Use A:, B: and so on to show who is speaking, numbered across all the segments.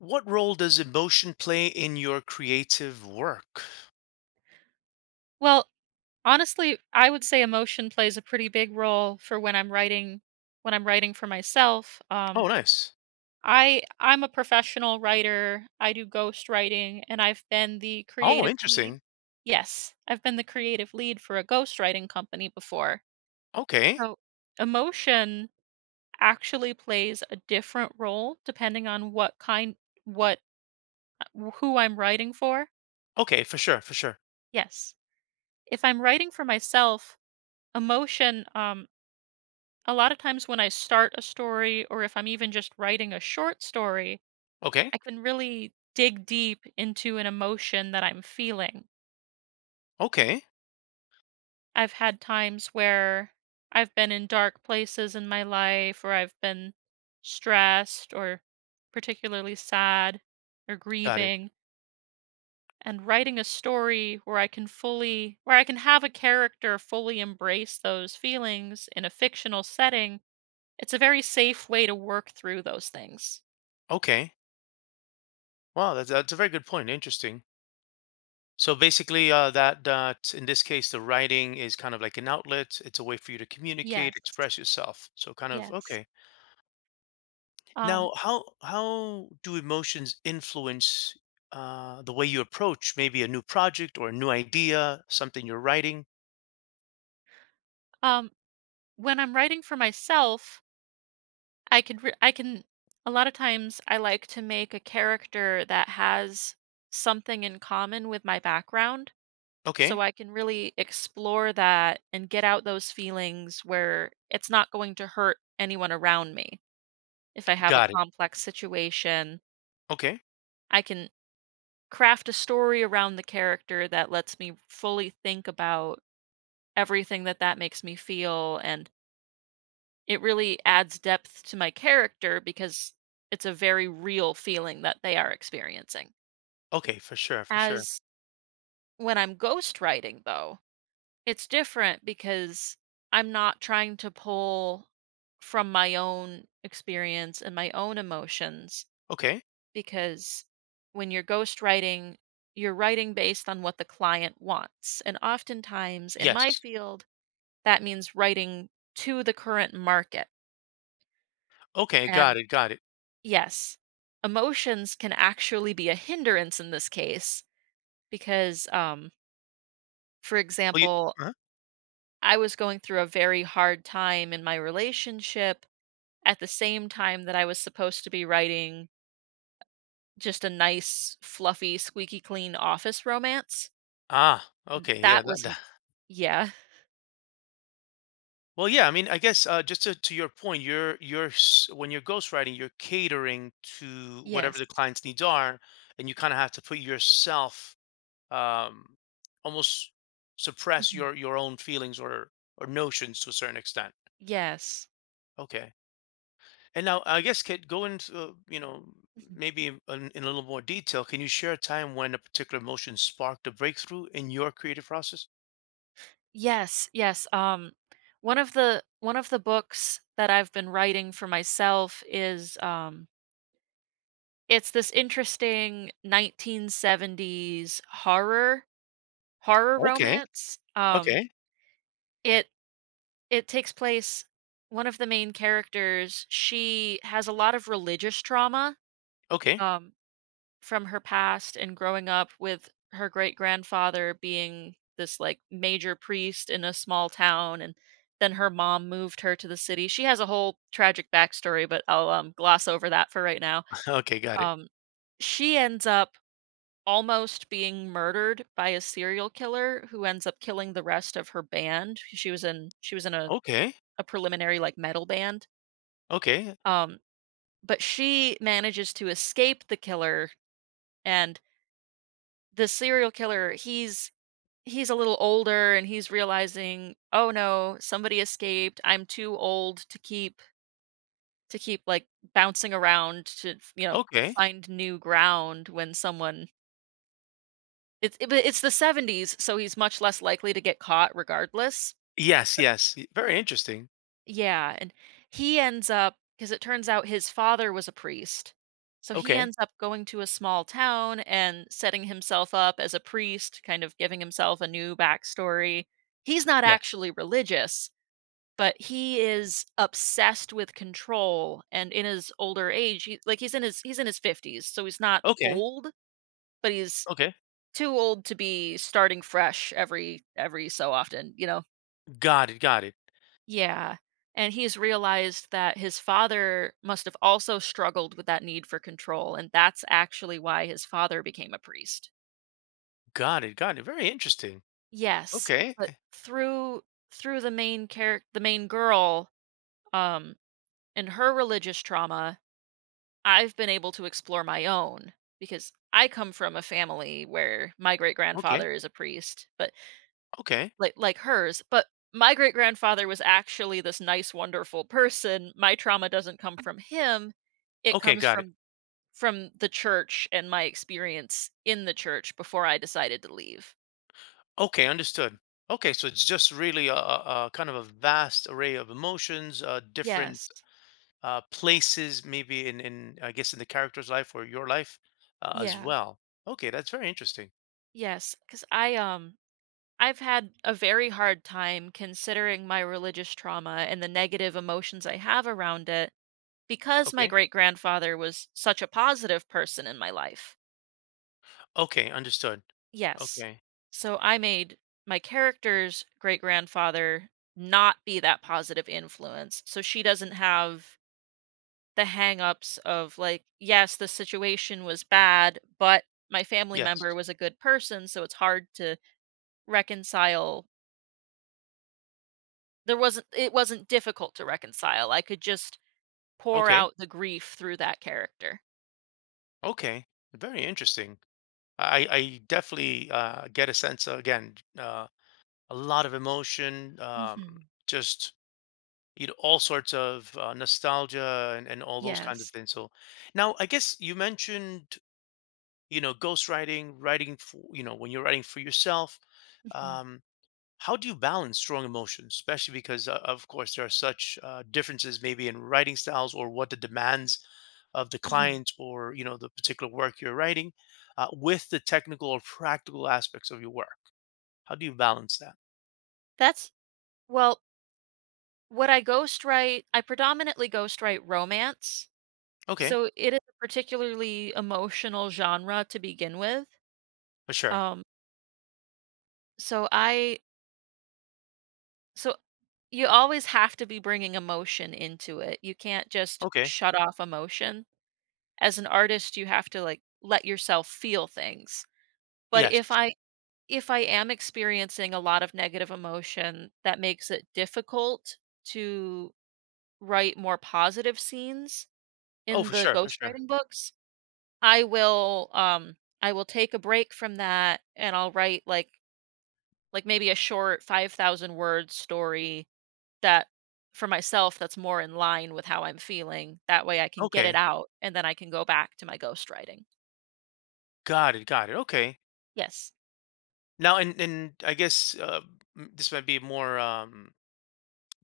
A: What role does emotion play in your creative work?
B: Well, honestly, I would say emotion plays a pretty big role for when I'm writing for myself. Um,
A: Oh, nice.
B: I I'm a professional writer. I do ghost writing, and I've been the
A: Oh,
B: creative lead.
A: interesting.
B: Yes, I've been the creative lead for a ghostwriting company before.
A: Okay.
B: So emotion actually plays a different role depending on what kind what who I'm writing for.
A: Okay, for sure, for sure.
B: Yes. If I'm writing for myself, emotion a lot of times when I start a story or if I'm even just writing a short story,
A: Okay.
B: I can really dig deep into an emotion that I'm feeling.
A: Okay.
B: I've had times where I've been in dark places in my life or I've been stressed or particularly sad or
A: Got it.
B: grieving and writing a story where I can fully where I can have a character fully embrace those feelings in a fictional setting, it's a very safe way to work through those things.
A: Okay. Wow, that's a very good point. Interesting. So basically, that in this case, the writing is kind of like an outlet. It's a way for you to communicate,
B: Yes,
A: express yourself. So kind of
B: yes.
A: okay.
B: Um,
A: Now, how do emotions influence the way you approach maybe a new project or a new idea, something you're writing?
B: um, when I'm writing for myself, I could re I can a lot of times I like to make a character that has something in common with my background, so
A: Okay.
B: I can really explore that and get out those feelings where it's not going to hurt anyone around me. If I have a
A: Got it.
B: complex situation,
A: Okay.
B: I can craft a story around the character that lets me fully think about everything that makes me feel and it really adds depth to my character because it's a very real feeling that they are experiencing.
A: Okay, for sure, for sure.
B: As When I'm ghostwriting, though, it's different because I'm not trying to pull from my own experience and my own emotions.
A: Okay.
B: Because when you're ghostwriting, you're writing based on what the client wants. And oftentimes in my
A: Yes.
B: field, that means writing to the current market.
A: Okay, got
B: And
A: it, got it.
B: yes, emotions can actually be a hindrance in this case because, for
A: Well, you
B: example,
A: uh
B: I was going through a very hard time in my relationship at the same time that I was supposed to be writing just a nice, fluffy, squeaky clean office romance.
A: Ah,
B: And
A: okay, yeah,
B: that
A: that,
B: was,
A: that.
B: yeah,
A: Well, yeah, I mean, I guess just to your point, when you're ghostwriting, you're catering to whatever
B: yes,
A: the client's needs are, and you kind of have to put yourself um, almost suppress
B: mhm,
A: your own feelings or notions to a certain extent.
B: yes,
A: Okay. And now, I guess, could go into
B: mhm,
A: maybe in a little more detail. Can you share a time when a particular emotion sparked a breakthrough in your creative process?
B: yes, yes. One of the books that I've been writing for myself is it's this interesting 1970s horror
A: Okay,
B: romance.
A: okay,
B: It it takes place, one of the main characters, she has a lot of religious trauma,
A: okay,
B: um, from her past and growing up with her great-grandfather being this, like, major priest in a small town, and then her mom moved her to the city. She has a whole tragic backstory, but I'll, gloss over that for right now.
A: okay, got it.
B: Um, she ends up almost being murdered by a serial killer who ends up killing the rest of her band. She was in
A: Okay,
B: a preliminary like metal band.
A: okay,
B: Um, but she manages to escape the killer and the serial killer, he's a little older and he's realizing, oh no, somebody escaped. I'm too old to keep like bouncing around to
A: okay.
B: find new ground when someone but it's the 70s so he's much less likely to get caught regardless.
A: Yes, yes. Very interesting.
B: Yeah, and he ends up, because it turns out his father was a priest. So he
A: Okay,
B: ends up going to a small town and setting himself up as a priest, kind of giving himself a new backstory. He's not
A: yes.
B: actually religious, but he is obsessed with control, and in his older age, he, like he's in his 50s, so he's not
A: Okay,
B: old, but he's
A: okay.
B: too old to be starting fresh every so often, you know.
A: Got it, got it,
B: Yeah. And he's realized that his father must have also struggled with that need for control, and that's actually why his father became a priest.
A: got it, got it. Very interesting.
B: Yes,
A: Okay,
B: but through the main character, the main girl, um, and her religious trauma, I've been able to explore my own because I come from a family where my great
A: okay,
B: grandfather is a priest, but
A: okay,
B: like hers. But my great grandfather was actually this nice, wonderful person. My trauma doesn't come from him. It
A: okay.
B: comes
A: Got it.
B: from the church and my experience in the church before I decided to leave.
A: Okay, understood. Okay, so it's just really a kind of a vast array of emotions, different
B: Yes.
A: places maybe in I guess in the character's life or your life as
B: Yeah.
A: well. Okay, that's very interesting.
B: Yes. Because I, I've had a very hard time considering my religious trauma and the negative emotions I have around it because my
A: Okay,
B: great grandfather was such a positive person in my life.
A: okay, understood.
B: Yes.
A: Okay,
B: So I made my character's great grandfather not be that positive influence. So she doesn't have the hangups of like, yes, the situation was bad, but my family member
A: yes.
B: was a good person, so it's hard to reconcile. There wasn't it wasn't difficult to reconcile. I could just pour
A: Okay,
B: out the grief through that character.
A: okay, very interesting. I definitely get a sense again a lot of emotion,
B: Mhm.
A: just you know all sorts of nostalgia and all those kinds of
B: Yes.
A: things. So now I guess you mentioned you know ghostwriting, writing for you know when you're writing for yourself.
B: Mhm.
A: Um, How do you balance strong emotions, especially because, of course, there are such differences maybe in writing styles or what the demands of the
B: Mhm.
A: client or you know the particular work you're writing with the technical or practical aspects of your work? How do you balance that?
B: That's, well, would I ghostwrite? I predominantly ghostwrite romance.
A: Okay,
B: So it is a particularly emotional genre to begin with.
A: for sure.
B: Um, so I so you always have to be bringing emotion into it. You can't just
A: Okay,
B: shut off emotion. As an artist, you have to like let yourself feel things. But
A: yes.
B: if I am experiencing a lot of negative emotion, that makes it difficult to write more positive scenes
A: Oh,
B: in
A: for
B: the
A: sure, for sure.
B: ghostwriting books. I will um I will take a break from that and I'll write like maybe a short 5,000 word story that for myself that's more in line with how I'm feeling. That way I can get it
A: Okay,
B: out and then I can go back to my ghostwriting.
A: got it, got it. Okay.
B: Yes.
A: Now, and I guess this might be more.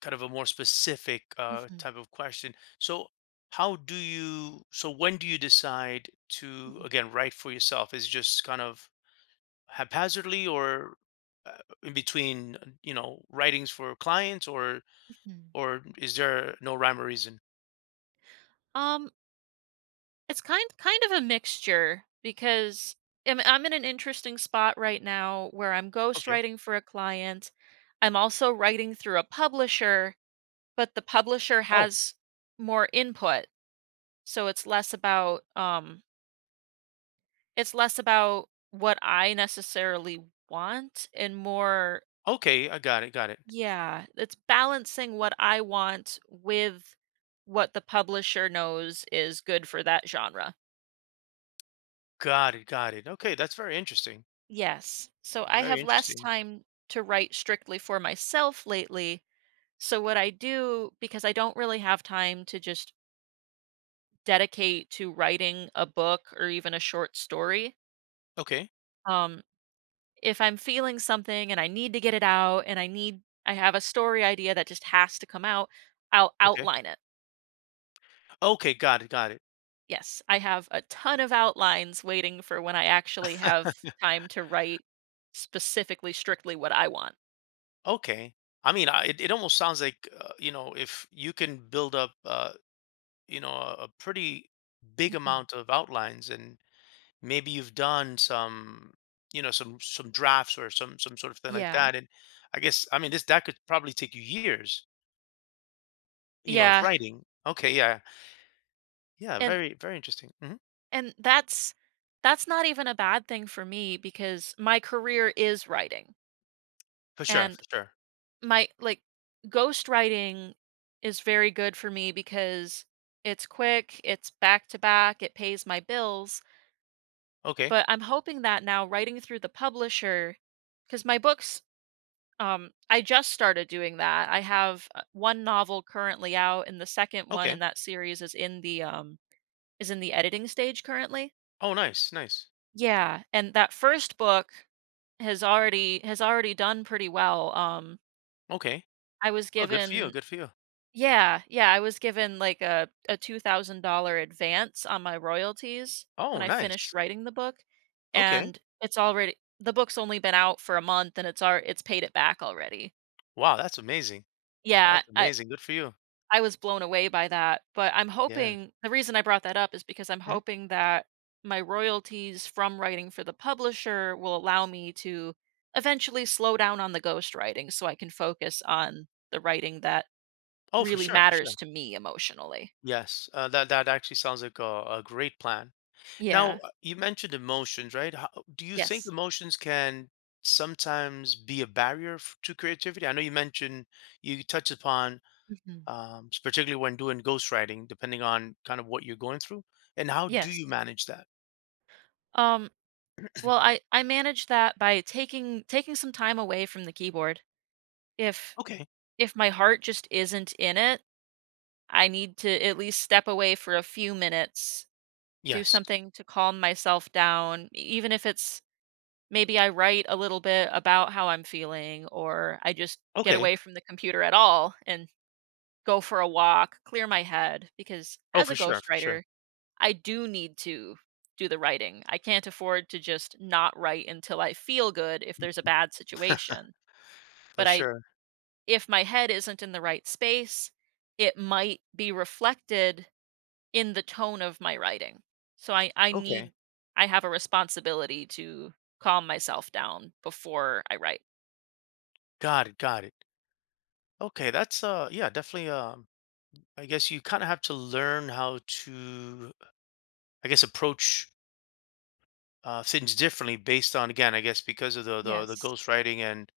A: Kind of a more specific
B: Hmm.
A: type of question. So, how do you? So, when do you decide to
B: Hmm.
A: again write for yourself? Is it just kind of haphazardly, or in between, you know, writings for clients,
B: Hmm.
A: or is there no rhyme or reason?
B: Um it's kind of a mixture because I'm in an interesting spot right now where I'm
A: Okay.
B: ghostwriting for a client. I'm also writing through a publisher, but the publisher
A: Oh,
B: has more input, so it's less about what I necessarily want and more,
A: okay. I got it. Got it.
B: yeah, it's balancing what I want with what the publisher knows is good for that genre.
A: Got it. Got it. Okay, that's very interesting.
B: Yes. So I
A: Very
B: have less
A: interesting.
B: time to write strictly for myself lately. So what I do, because I don't really have time to just dedicate to writing a book or even a short story,
A: Okay.
B: um if I'm feeling something and I need to get it out and I have a story idea that just has to come out, I'll
A: Okay.
B: outline it.
A: Okay. Got it. Got it.
B: Yes, I have a ton of outlines waiting for when I actually have time to write specifically strictly what I want.
A: Okay. I mean, it almost sounds like, you know, if you can build up you know a pretty big
B: Mhm.
A: amount of outlines and maybe you've done some you know some drafts or some sort of thing like
B: Yeah.
A: that and I guess I mean this that could probably take you years you know of
B: Yeah.
A: writing okay yeah yeah
B: And
A: very very interesting hmm
B: and that's not even a bad thing for me because my career is writing. And
A: for sure
B: my like ghost writing is very good for me because it's quick, it's back to back, it pays my bills.
A: okay
B: But I'm hoping that now writing through the publisher, because my books, I just started doing that. I have one novel currently out, and the second one in
A: okay
B: that series is in the editing stage currently.
A: oh nice nice
B: Yeah, and that first book has already done pretty well.
A: okay
B: I was
A: oh
B: given,
A: good for you
B: yeah, yeah, I was given, like, a $2,000 advance on my royalties when
A: oh
B: I finished
A: nice
B: writing the book,
A: okay
B: and it's already, the book's only been out for a month and it's alr it's paid it back already.
A: wow
B: Yeah,
A: that's
B: I
A: amazing good for you
B: I was blown away by that, but I'm
A: yeah
B: hoping, the reason I brought that up is because I'm
A: mhm
B: hoping that my royalties from writing for the publisher will allow me to eventually slow down on the ghost writing so I can focus on the writing that
A: oh
B: really
A: for
B: matters
A: sure
B: to me emotionally.
A: yes that actually sounds like a great plan. Now,
B: Yeah.
A: you mentioned emotions, right? How, do you think
B: Yes.
A: emotions can sometimes be a barrier to creativity? I know you mentioned you touched upon,
B: Mhm.
A: particularly when doing ghostwriting, depending on kind of what you're going through. And how do you
B: Yes.
A: manage that?
B: Um, well, I manage that by taking some time away from the keyboard. If
A: Okay.
B: if my heart just isn't in it, I need to at least step away for a few minutes, do
A: Yes.
B: something to calm myself down, even if it's, maybe I write a little bit about how I'm feeling, or I just get
A: Okay.
B: away from the computer at all and go for a walk, clear my head, because
A: Oh,
B: as
A: for
B: a
A: sure. For sure.
B: ghostwriter, I do need to do the writing. I can't afford to just not write until I feel good if there's a bad situation.
A: For
B: But I,
A: sure.
B: if my head isn't in the right space, it might be reflected in the tone of my writing. So I
A: Okay.
B: need, I have a responsibility to calm myself down before I write.
A: Got it. Got it. Okay. That's, yeah, definitely. I guess you kind of have to learn how to, I guess, approach things differently based on again I guess because of the
B: Yes.
A: ghost writing and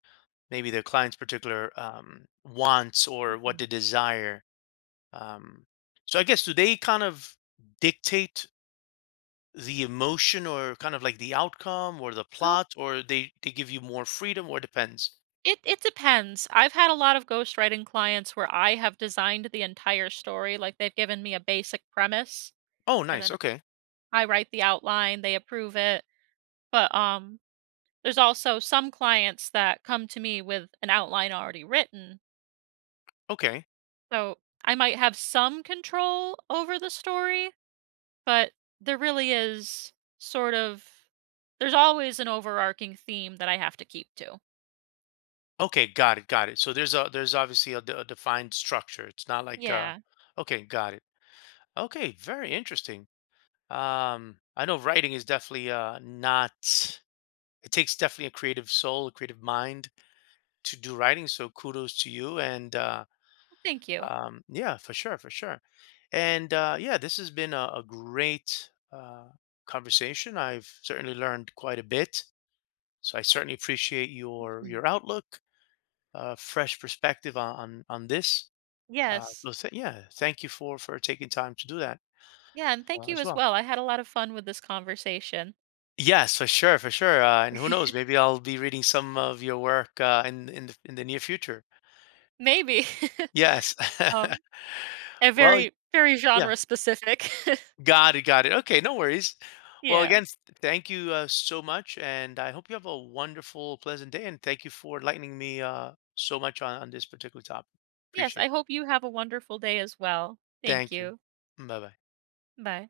A: maybe the client's particular wants or what they
B: Mhm.
A: desire um, so I guess do they kind of dictate the emotion or kind of like the outcome or the
B: Well,
A: plot or they give you more freedom or depends
B: it depends. I've had a lot of ghostwriting clients where I have designed the entire story, like they've given me a basic premise,
A: oh
B: and
A: nice
B: then
A: okay
B: I write the outline, they approve it. But, there's also some clients that come to me with an outline already written,
A: okay
B: so I might have some control over the story, but there really is sort of there's always an overarching theme that I have to keep to.
A: okay got it so there's obviously a defined structure it's not like
B: Yeah.
A: okay got it okay very interesting. I know writing is definitely not it takes definitely a creative soul, a creative mind to do writing. So kudos to you and
B: Thank you.
A: yeah, for sure, for sure. And yeah, this has been a great conversation. I've certainly learned quite a bit. So I certainly appreciate
B: Mhm.
A: your outlook, fresh perspective on this.
B: Yes.
A: So yeah, thank you for taking time to do that
B: Yeah, and thank you
A: as
B: as
A: well.
B: well, I had a lot of fun with this conversation.
A: Yes, for sure, for sure. And who knows, maybe I'll be reading some of your work in the near future.
B: Maybe.
A: Yes.
B: Um, and
A: well,
B: very, very
A: yeah.
B: genre specific.
A: Got it, got it. Okay, no worries. Well,
B: Yeah.
A: again, thank you so much, and I hope you have a wonderful, pleasant day. And thank you for enlightening me so much on this particular topic.
B: Yes,
A: Appreciate it.
B: I hope you have a wonderful day as well. Thank
A: Thank you.
B: you.
A: Bye bye.
B: Bye.